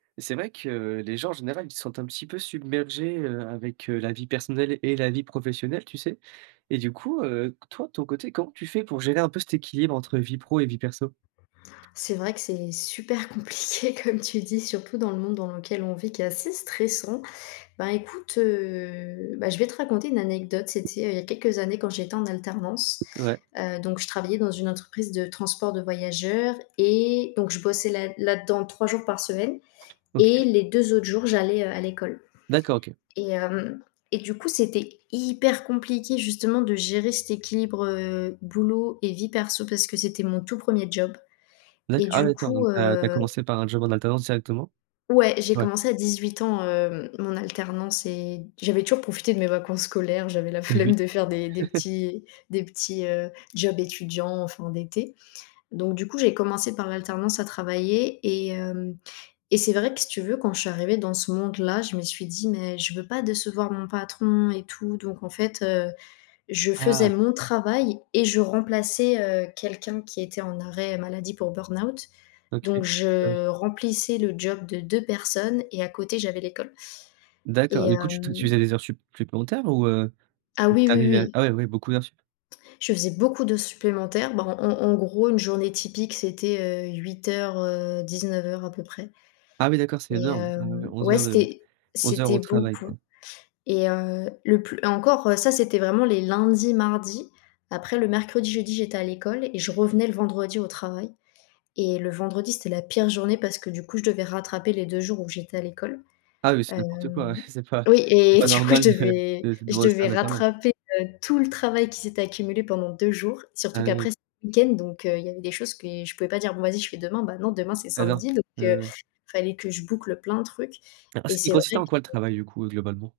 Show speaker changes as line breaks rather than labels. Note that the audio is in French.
C'est vrai que les gens, en général, ils se sentent un petit peu submergés, heu, avec, heu, la vie personnelle et la vie professionnelle, tu sais? Et du coup, heu, toi, de ton côté, comment tu fais pour gérer un peu cet équilibre entre vie pro et vie perso?
C'est vrai que c'est super compliqué comme tu dis, surtout dans le monde dans lequel on vit qui est assez stressant, ben, écoute, heu, beh, je vais te raconter une anecdote, c'était il y a quelques années quand j'étais en alternance,
Ouais.
heu, donc je travaillais dans une entreprise de transport de voyageurs et donc je bossais là là-dedans 3 jours par semaine
OK.
et les 2 autres jours, j'allais, heu, à l'école
D'accord, OK.
et hem et du coup, c'était hyper compliqué, justement, de gérer cet équilibre, heu, boulot et vie perso parce que c'était mon tout 1er job et
D'accord, ah,
du
d'accord,
coup,
donc tu as tu as
heu
commencé par un job en alternance directement?
Ouais, j'ai
Ouais.
commencé à 18 ans, heu, mon alternance et j'avais toujours profité de mes vacances scolaires. J'avais la
Eh oui.
flemme de faire des des petits des petits, heu, jobs étudiants en fin d'été donc, du coup, j'ai commencé par l'alternance à travailler et hem et c'est vrai que si tu veux, quand je suis arrivée dans ce monde-là, je me suis dit: «Mais je veux pas décevoir mon patron» et tout donc, en fait, heu, je faisais
Ah!
mon travail et je remplaçais, heu, quelqu'un qui était en arrêt maladie pour burn-out,
OK.
donc
Ah oui.
je remplissais le job de 2 personnes et à côté j'avais l'école
D'accord,
et
du coup, tu tu
heu
faisais des heures supp supplémentaires ou, heu,
Ah
tu
oui, oui,
arrivais
oui.
ah ouais, ouais, beaucoup d'heures supp
Je faisais beaucoup d'heures supplémentaires, bah, en en gros, une journée typique, c'était, heu, 08:00, heu, 19:00 à peu près
Ah, oui, d'accord, c'est
et
énorme, ah ouais, ouais,
hem,
11
ouais,
heures de
c'était
11 heures
c'était
au travail, quoi.
beaucoup et heu, le plus et encore, ça, c'était vraiment les lundis, mardis, après le mercredi, jeudi, j'étais à l'école et je revenais le vendredi au travail et le vendredi, c'était la pire journée parce que du coup, je devais rattraper les 2 jours où j'étais à l'école,
Ah oui, c'est n'importe quoi!
hem,
Ouais, c'est pas
oui
c'est
et
pas
du coup, je
normal de
devais
de
je
demander ça à
devais
un alternant!
rattraper, heu, tout le travail qui s'est accumulé pendant 2 jours, surtout
Ah, oui, oui.
qu'après, c'était le week-end, donc heu, il y avait des choses que je pouvais pas dire: «Bon, va-y, je fais demain», beh, non, demain, c'est
Alors,
samedi, donc heu,
heu
fallait que je boucle plein de trucs et
il
c'est
consistait
vrai
en quoi le
que
travail, du coup, heu, globalement?